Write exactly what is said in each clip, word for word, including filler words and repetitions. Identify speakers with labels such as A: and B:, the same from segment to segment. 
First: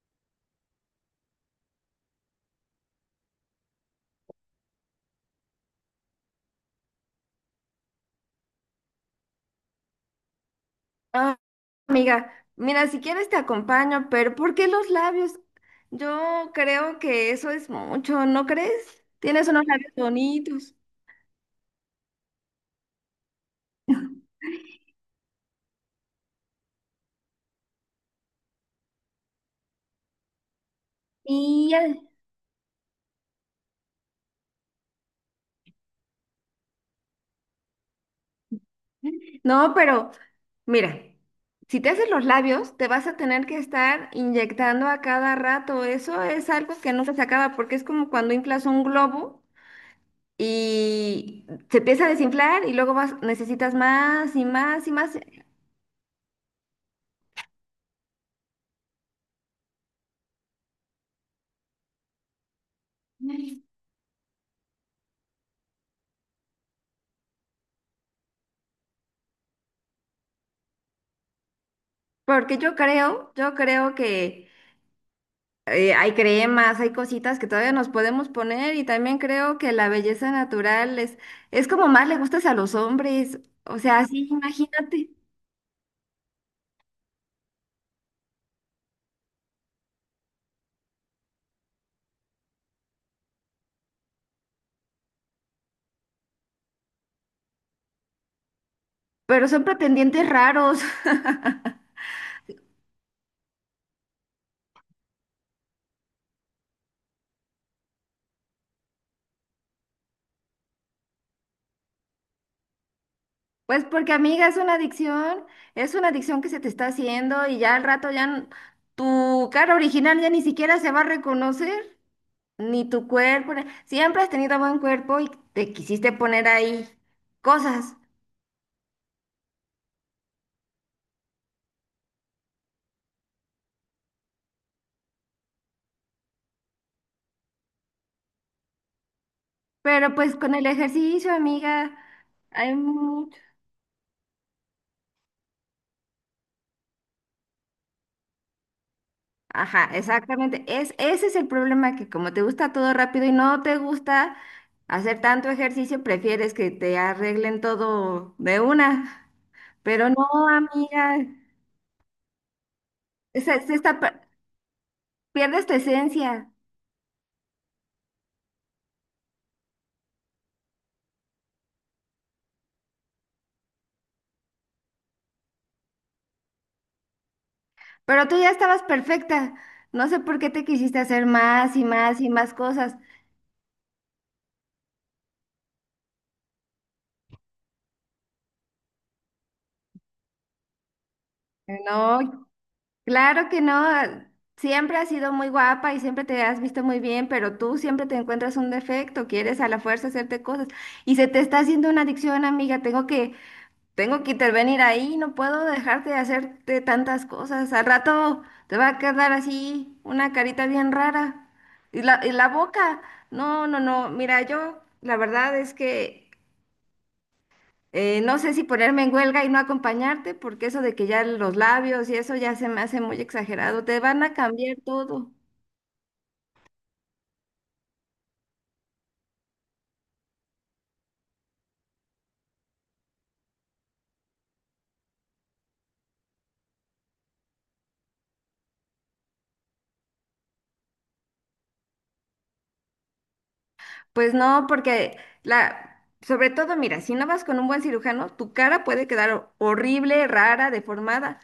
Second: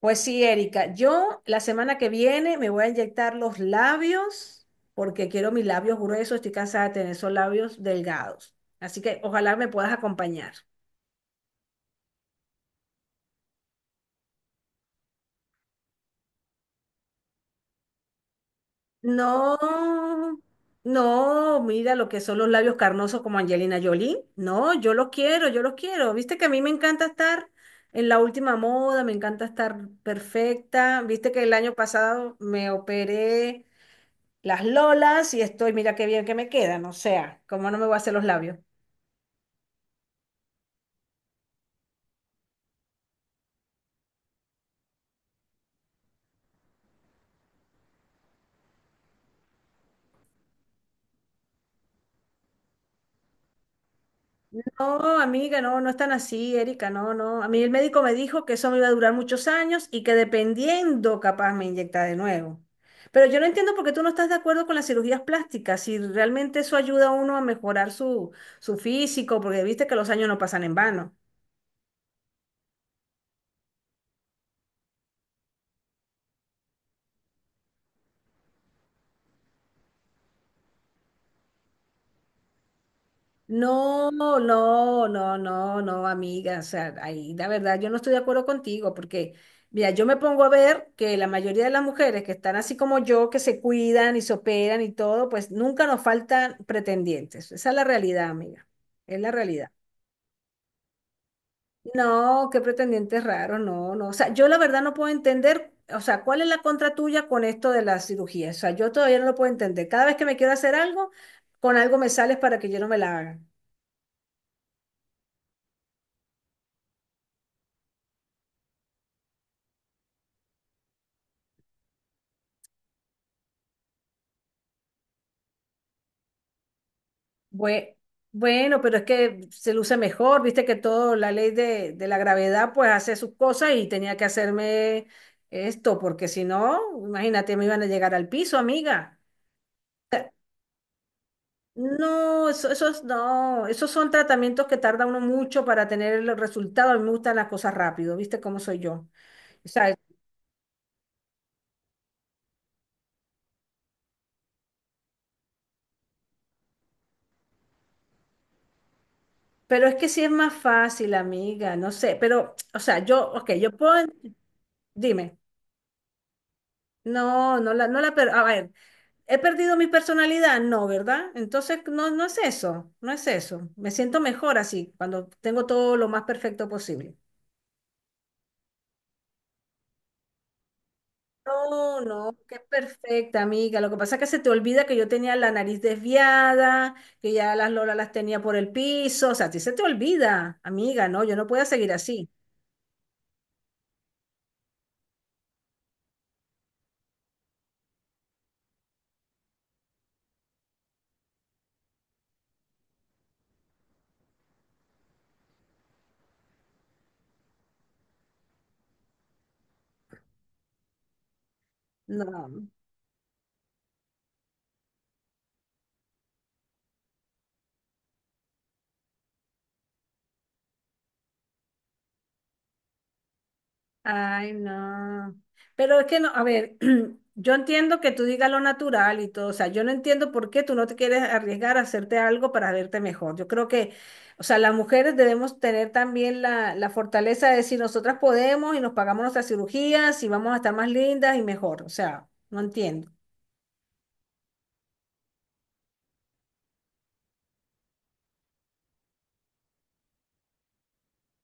A: Pues sí, Erika, yo la semana que viene me voy a inyectar los labios porque quiero mis labios gruesos, estoy cansada de tener esos labios delgados. Así que ojalá me puedas acompañar.
B: Ah, amiga, mira, si quieres te acompaño, pero ¿por qué los labios? Yo creo que eso es mucho, ¿no crees? Tienes
A: No,
B: unos labios bonitos.
A: no, mira lo que son los labios carnosos como Angelina Jolie. No, yo los quiero, yo los quiero. Viste que a mí me encanta estar en la última moda, me encanta estar perfecta. Viste que el
B: Y
A: año
B: al-
A: pasado me operé las lolas y estoy, mira qué bien que me quedan, o sea, cómo no me voy a hacer los labios.
B: No, pero mira, si te haces los labios, te vas a tener que estar inyectando a cada rato. Eso es algo que nunca se acaba porque es como cuando inflas un globo y se empieza a desinflar y luego vas, necesitas más y más y
A: No,
B: más.
A: amiga, no, no es tan así, Erika, no, no. A mí el médico me dijo que eso me iba a durar muchos años y que dependiendo capaz me inyecta de nuevo. Pero yo no entiendo por qué tú no estás de acuerdo con las cirugías plásticas, si realmente eso ayuda a uno a mejorar su, su físico, porque viste que los años no pasan en vano.
B: Porque yo creo, yo creo que eh, hay cremas, hay cositas que todavía nos podemos poner, y también creo que la belleza natural es, es como más le gustas a los hombres, o sea,
A: No,
B: sí,
A: no,
B: imagínate,
A: no, no, no, amiga. O sea, ahí la verdad yo no estoy de acuerdo contigo porque, mira, yo me pongo a ver que la mayoría de las mujeres que están así como yo, que se cuidan y se operan y todo, pues nunca nos faltan pretendientes. Esa es la realidad, amiga. Es la
B: pero son
A: realidad.
B: pretendientes raros.
A: No, qué pretendientes raros, no, no. O sea, yo la verdad no puedo entender, o sea, ¿cuál es la contra tuya con esto de la cirugía? O sea, yo todavía no lo puedo entender. Cada vez que me quiero hacer algo, con algo me sales para que yo no me la haga.
B: Pues porque amiga, es una adicción, es una adicción que se te está haciendo, y ya al rato ya n- tu cara original ya ni siquiera se va a reconocer, ni tu cuerpo, ni- siempre has tenido buen cuerpo y te quisiste poner ahí
A: Bue-
B: cosas.
A: Bueno, pero es que se luce mejor, viste que todo, la ley de, de la gravedad, pues hace sus cosas y tenía que hacerme esto, porque si no, imagínate, me iban a llegar al piso, amiga.
B: Pero pues con el ejercicio, amiga,
A: No, eso,
B: hay
A: esos
B: mucho.
A: no, esos son tratamientos que tarda uno mucho para tener el resultado. A mí me gustan las cosas rápido, viste cómo soy yo. O
B: Ajá,
A: sea,
B: exactamente. Es, ese es el problema, que como te gusta todo rápido y no te gusta hacer tanto ejercicio, prefieres que te arreglen todo de una.
A: pero es que
B: Pero
A: sí
B: no,
A: es más fácil,
B: amiga,
A: amiga, no sé, pero, o sea, yo,
B: se,
A: ok, yo
B: se está
A: puedo,
B: per-
A: dime,
B: pierdes tu esencia.
A: no, no la, no la, per- a ver. ¿He perdido mi personalidad? No, ¿verdad? Entonces, no, no es eso, no es eso. Me siento mejor así, cuando tengo todo lo más perfecto posible.
B: Pero tú ya estabas perfecta. No sé por qué te quisiste hacer más y
A: No,
B: más y
A: no,
B: más
A: qué
B: cosas.
A: perfecta, amiga. Lo que pasa es que se te olvida que yo tenía la nariz desviada, que ya las lolas las tenía por el piso. O sea, a ti se te olvida, amiga, no, yo no puedo seguir
B: No,
A: así.
B: claro que no, ah, siempre has sido muy guapa y siempre te has visto muy bien, pero tú siempre te encuentras un defecto, quieres a la fuerza hacerte cosas y se te está haciendo una adicción, amiga, tengo que, tengo que intervenir ahí, no puedo dejarte de hacerte tantas cosas, al rato te va a quedar así una carita bien rara y la, y la
A: No.
B: boca, no, no, no, mira, yo la verdad es que eh, no sé si ponerme en huelga y no acompañarte, porque eso de que ya los labios y eso ya se me hace muy exagerado. Te van a
A: Ay,
B: cambiar todo.
A: no. Pero es que no, a ver, yo entiendo que tú digas lo natural y todo, o sea, yo no entiendo por qué tú no te quieres arriesgar a hacerte algo para verte mejor. Yo creo que, o sea, las mujeres debemos tener también la, la fortaleza de decir nosotras podemos y nos pagamos nuestras cirugías y vamos a estar más lindas y mejor. O sea, no entiendo.
B: Pues no, porque la, sobre todo, mira, si no vas con un buen cirujano, tu cara puede quedar horrible, rara, deformada.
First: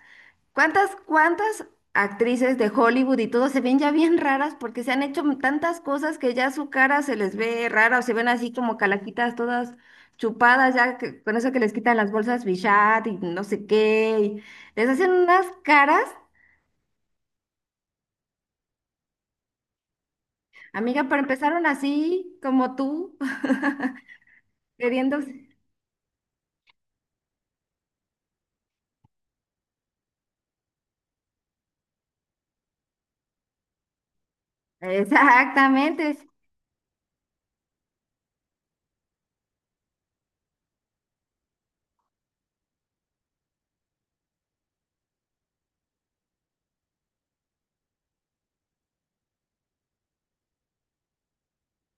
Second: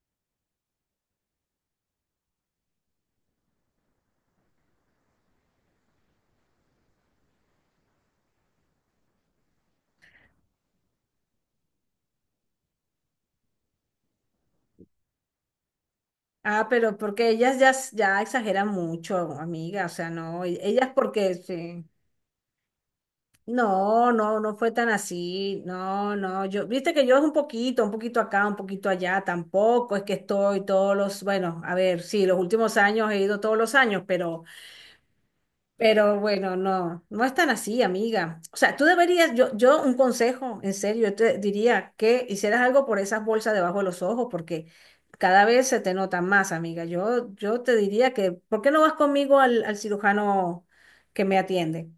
B: ¿Cuántas, ¿cuántas actrices de Hollywood y todo se ven ya bien raras porque se han hecho tantas cosas que ya su cara se les ve rara, o se ven así como calaquitas todas chupadas ya que- con eso que les quitan las bolsas Bichat y no sé qué, y les hacen unas caras,
A: Ah, pero porque ellas ya, ya exageran mucho, amiga, o sea, no, ellas
B: amiga, pero
A: porque
B: empezaron
A: sí.
B: así como tú
A: No, no, no fue tan
B: queriendo.
A: así. No, no, yo, viste que yo es un poquito, un poquito acá, un poquito allá, tampoco es que estoy todos los, bueno, a ver, sí, los últimos años he ido todos los años, pero,
B: Exactamente.
A: pero bueno, no, no es tan así, amiga. O sea, tú deberías, yo, yo un consejo, en serio, yo te diría que hicieras algo por esas bolsas debajo de los ojos, porque cada vez se te nota más, amiga. Yo, yo te diría que, ¿por qué no vas conmigo al, al cirujano que me atiende?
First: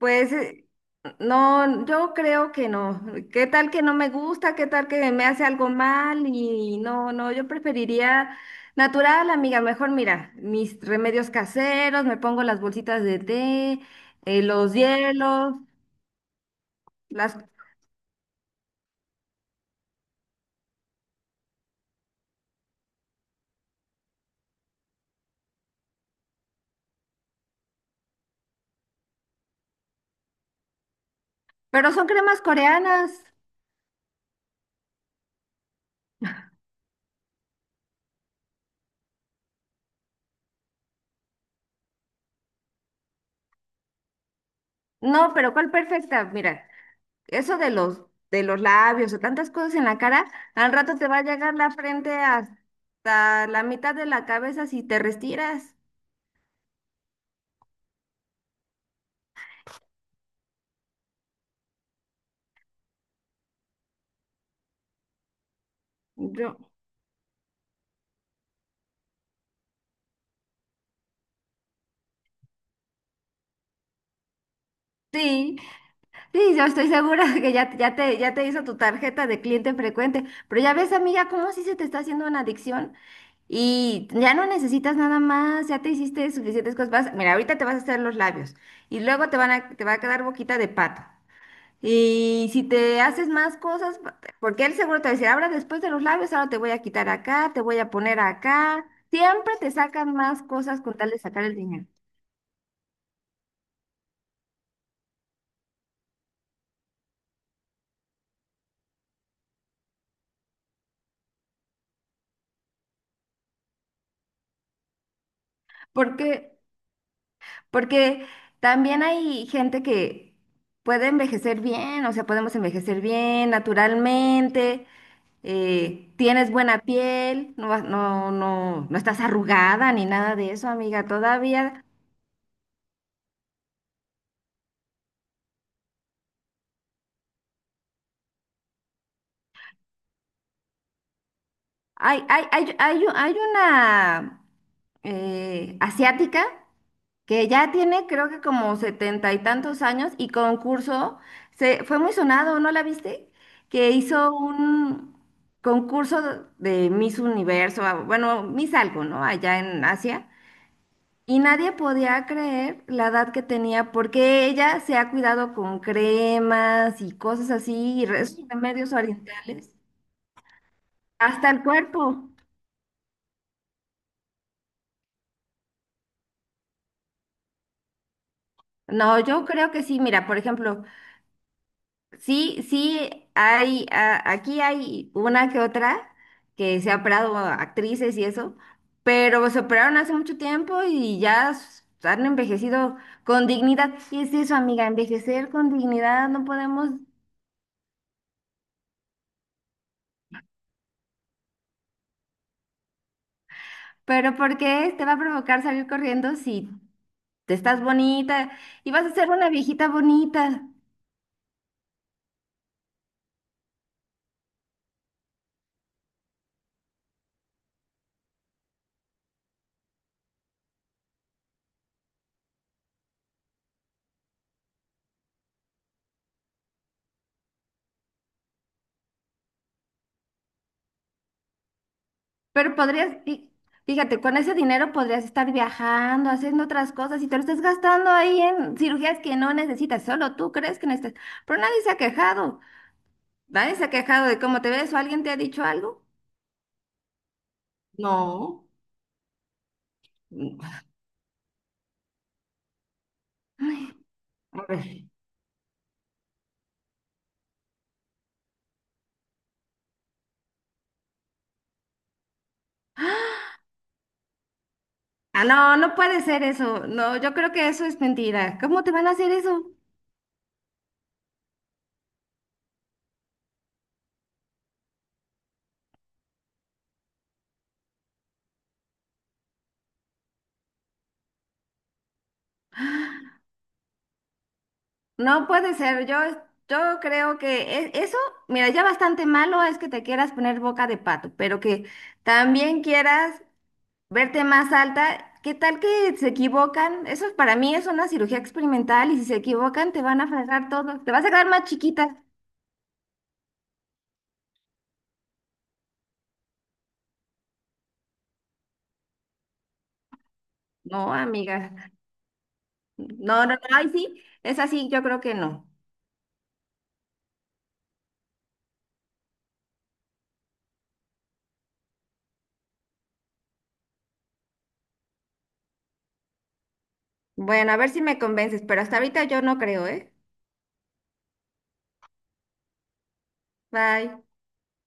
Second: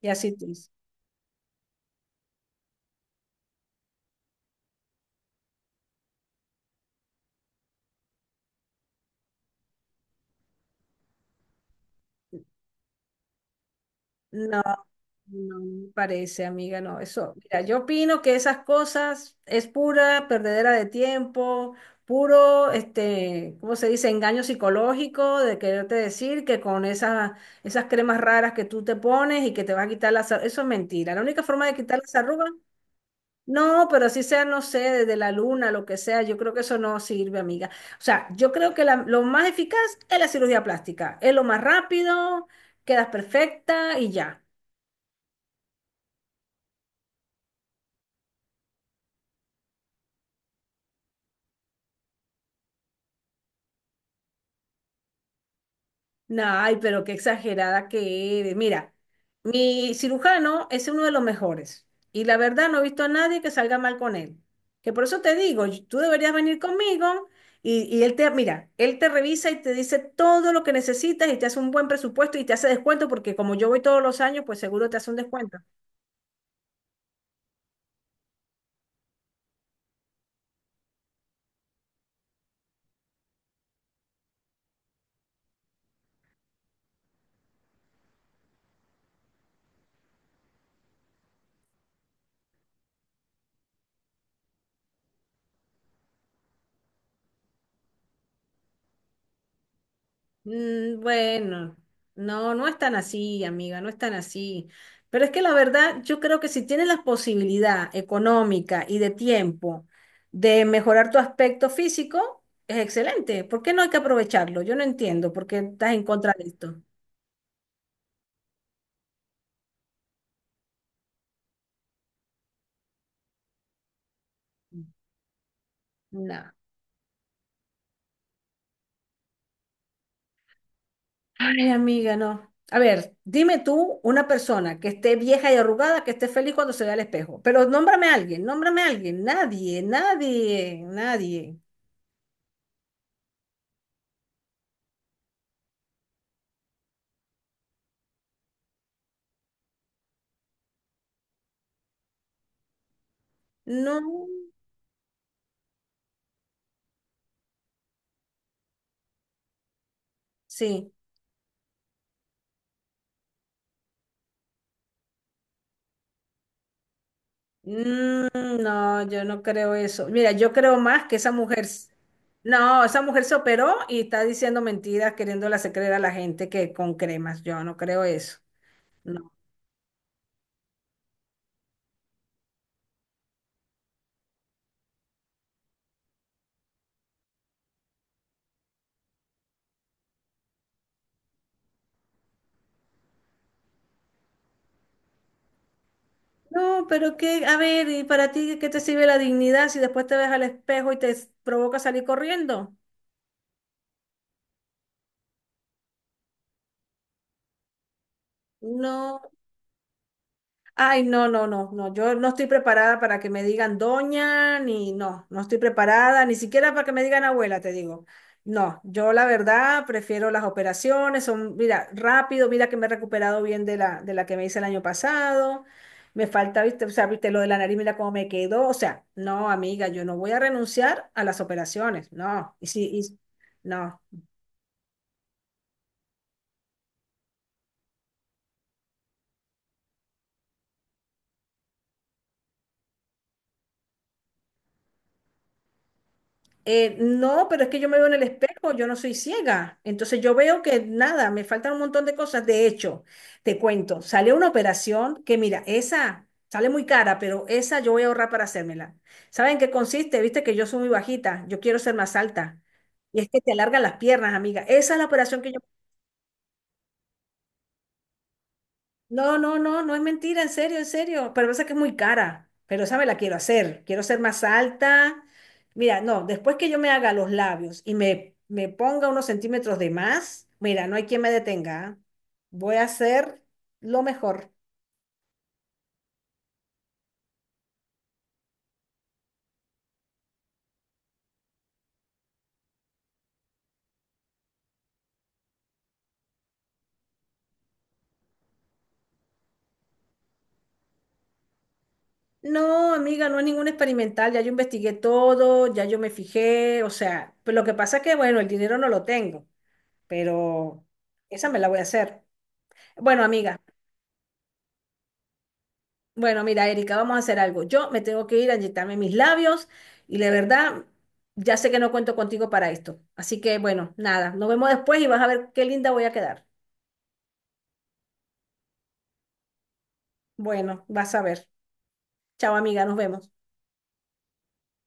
A: Y así tú
B: eh,
A: dices.
B: no, yo creo que no. ¿Qué tal que no me gusta? ¿Qué tal que me hace algo mal? Y no, no, yo preferiría natural, amiga. Mejor mira, mis remedios caseros, me pongo las bolsitas de té, eh,
A: No.
B: los hielos,
A: No me parece, amiga, no, eso,
B: las...
A: mira, yo opino que esas cosas es pura perdedera de tiempo, puro, este, ¿cómo se dice? Engaño psicológico de quererte decir que con esas, esas cremas raras que tú te pones y que te vas a quitar las arrugas, eso es mentira. La única forma de
B: Pero
A: quitar
B: son
A: las
B: cremas
A: arrugas,
B: coreanas.
A: no, pero así sea, no sé, desde la luna, lo que sea, yo creo que eso no sirve, amiga. O sea, yo creo que la- lo más eficaz es la cirugía plástica, es lo más rápido, quedas perfecta y ya.
B: No, pero ¿cuál perfecta? Mira, eso de los, de los labios o tantas cosas en la cara, al rato te va a llegar la frente hasta la mitad de la cabeza si te restiras.
A: No, ay, pero qué exagerada que eres. Mira, mi cirujano es uno de los mejores y la verdad no he visto a nadie que salga mal con él. Que por eso te digo, y- tú deberías
B: Yo,
A: venir conmigo y, y él te, mira, él te revisa y te dice todo lo que necesitas y te hace un buen presupuesto y te hace descuento porque como yo voy todos los años, pues seguro te hace un
B: sí,
A: descuento.
B: sí, yo estoy segura que ya, ya te, ya te hizo tu tarjeta de cliente frecuente, pero ya ves, amiga, cómo sí se te está haciendo una adicción, y ya no necesitas nada más, ya te hiciste suficientes cosas. Vas- mira, ahorita te vas a hacer los labios y luego te van a, te va a quedar boquita de pato. Y si te haces más cosas, pa- porque él seguro te va a decir, ahora después de los labios, ahora te voy a quitar acá, te voy a poner acá. Siempre te sacan más cosas con
A: Mm.
B: tal de sacar el
A: Bueno,
B: dinero.
A: no, no es tan así, amiga, no es tan así. Pero es que la verdad, yo creo que si tienes la posibilidad económica y de tiempo de mejorar tu aspecto físico, es excelente. ¿Por qué no hay que aprovecharlo? Yo no entiendo por qué estás en
B: Porque
A: contra de esto.
B: Porque también hay gente que puede envejecer bien, o sea, podemos envejecer bien naturalmente, eh, tienes
A: No.
B: buena piel, no, vas- no, no, no estás arrugada ni nada de eso, amiga,
A: Ay,
B: todavía.
A: amiga, no. A ver, dime tú una persona que esté vieja y arrugada, que esté feliz cuando se vea al espejo. Pero nómbrame a alguien, nómbrame a alguien. Nadie, nadie, nadie.
B: Hay, hay, hay, hay, hay una eh, asiática que ya tiene creo que como setenta y tantos años, y concurso, se, fue muy sonado, ¿no la viste? Que
A: No.
B: hizo un concurso de Miss Universo, ah, bueno, Miss algo, ¿no? Allá en Asia.
A: Sí.
B: Y nadie podía creer la edad que tenía porque ella se ha cuidado con cremas y cosas así, y re-
A: Mm.
B: esos remedios
A: No, yo no
B: orientales,
A: creo eso. Mira, yo creo más que esa
B: hasta
A: mujer,
B: el
A: s-
B: cuerpo.
A: no, esa mujer se operó y está diciendo mentiras, queriéndole hacer creer a la gente que con cremas. Yo no creo eso.
B: No,
A: No.
B: yo creo que sí, mira, por ejemplo, sí, sí, hay, a- aquí hay una que otra que se ha operado actrices y eso, pero se operaron hace mucho tiempo y ya s- han envejecido con dignidad. Y es eso, amiga, envejecer con dignidad no
A: No,
B: podemos,
A: pero que, a ver, ¿y para ti qué te sirve la dignidad si después te ves al espejo y te s- provoca salir corriendo?
B: pero ¿por qué te va a provocar salir corriendo si te estás bonita y vas a
A: No.
B: ser una viejita bonita?
A: Ay, no, no, no, no, yo no estoy preparada para que me digan doña, ni no, no estoy preparada, ni siquiera para que me digan abuela, te digo. No, yo la verdad prefiero las operaciones, son, mira, rápido, mira que me he recuperado bien de la, de la que me hice el año pasado, me falta, viste, o sea, viste lo de la nariz, mira cómo me quedó, o sea, no, amiga, yo no voy a renunciar a las operaciones, no, y
B: Pero
A: sí,
B: podrías,
A: y,
B: fí-
A: no.
B: fíjate, con ese dinero podrías estar viajando, haciendo otras cosas, y te lo estás gastando ahí en cirugías que no necesitas, solo tú crees que necesitas. Pero nadie se ha quejado, nadie se ha quejado de cómo te ves, o alguien te ha dicho algo.
A: Eh, no, pero es que yo me veo en el
B: No,
A: espejo, yo no soy ciega. Entonces yo
B: mm,
A: veo que nada, me faltan un montón de cosas. De hecho, te cuento, sale una
B: a ver,
A: operación que mira, esa sale muy cara, pero esa yo voy a ahorrar para hacérmela. ¿Saben qué consiste? Viste que yo soy muy bajita, yo quiero ser más alta. Y es que te alargan las piernas, amiga. Esa es la operación
B: ah,
A: que yo.
B: no, no puede ser eso. No, yo creo que eso es mentira. ¿Cómo te van a hacer
A: No, no,
B: eso?
A: no, no es mentira, en serio, en serio. Pero pasa que es muy cara. Pero esa me la quiero hacer. Quiero ser más alta. Mira, no, después que yo me haga los labios y me, me ponga unos centímetros de más, mira, no hay quien me detenga. ¿Ah? Voy a hacer lo mejor.
B: No puede ser. Yo, yo creo que e- eso, mira, ya bastante malo es que te quieras poner boca de pato, pero que también quieras verte más alta, ¿qué tal que se equivocan? Eso para mí es una cirugía experimental y si se equivocan te van a fracasar todo, te vas a quedar más chiquita.
A: No, amiga, no es ningún experimental. Ya yo investigué todo, ya yo me fijé. O sea, pues lo que pasa es que, bueno, el dinero no lo tengo, pero
B: No,
A: esa me la
B: amiga,
A: voy a hacer. Bueno,
B: no, no, no,
A: amiga.
B: ay, sí, es así, yo creo que no.
A: Bueno, mira, Erika, vamos a hacer algo. Yo me tengo que ir a inyectarme mis labios y la verdad, ya sé que no cuento contigo para esto. Así que bueno, nada, nos vemos después y vas a ver qué linda voy a quedar.
B: Bueno, a ver si me convences, pero hasta ahorita yo no creo, ¿eh?
A: Bueno, vas a ver. Chao, amiga, nos vemos.
B: Bye.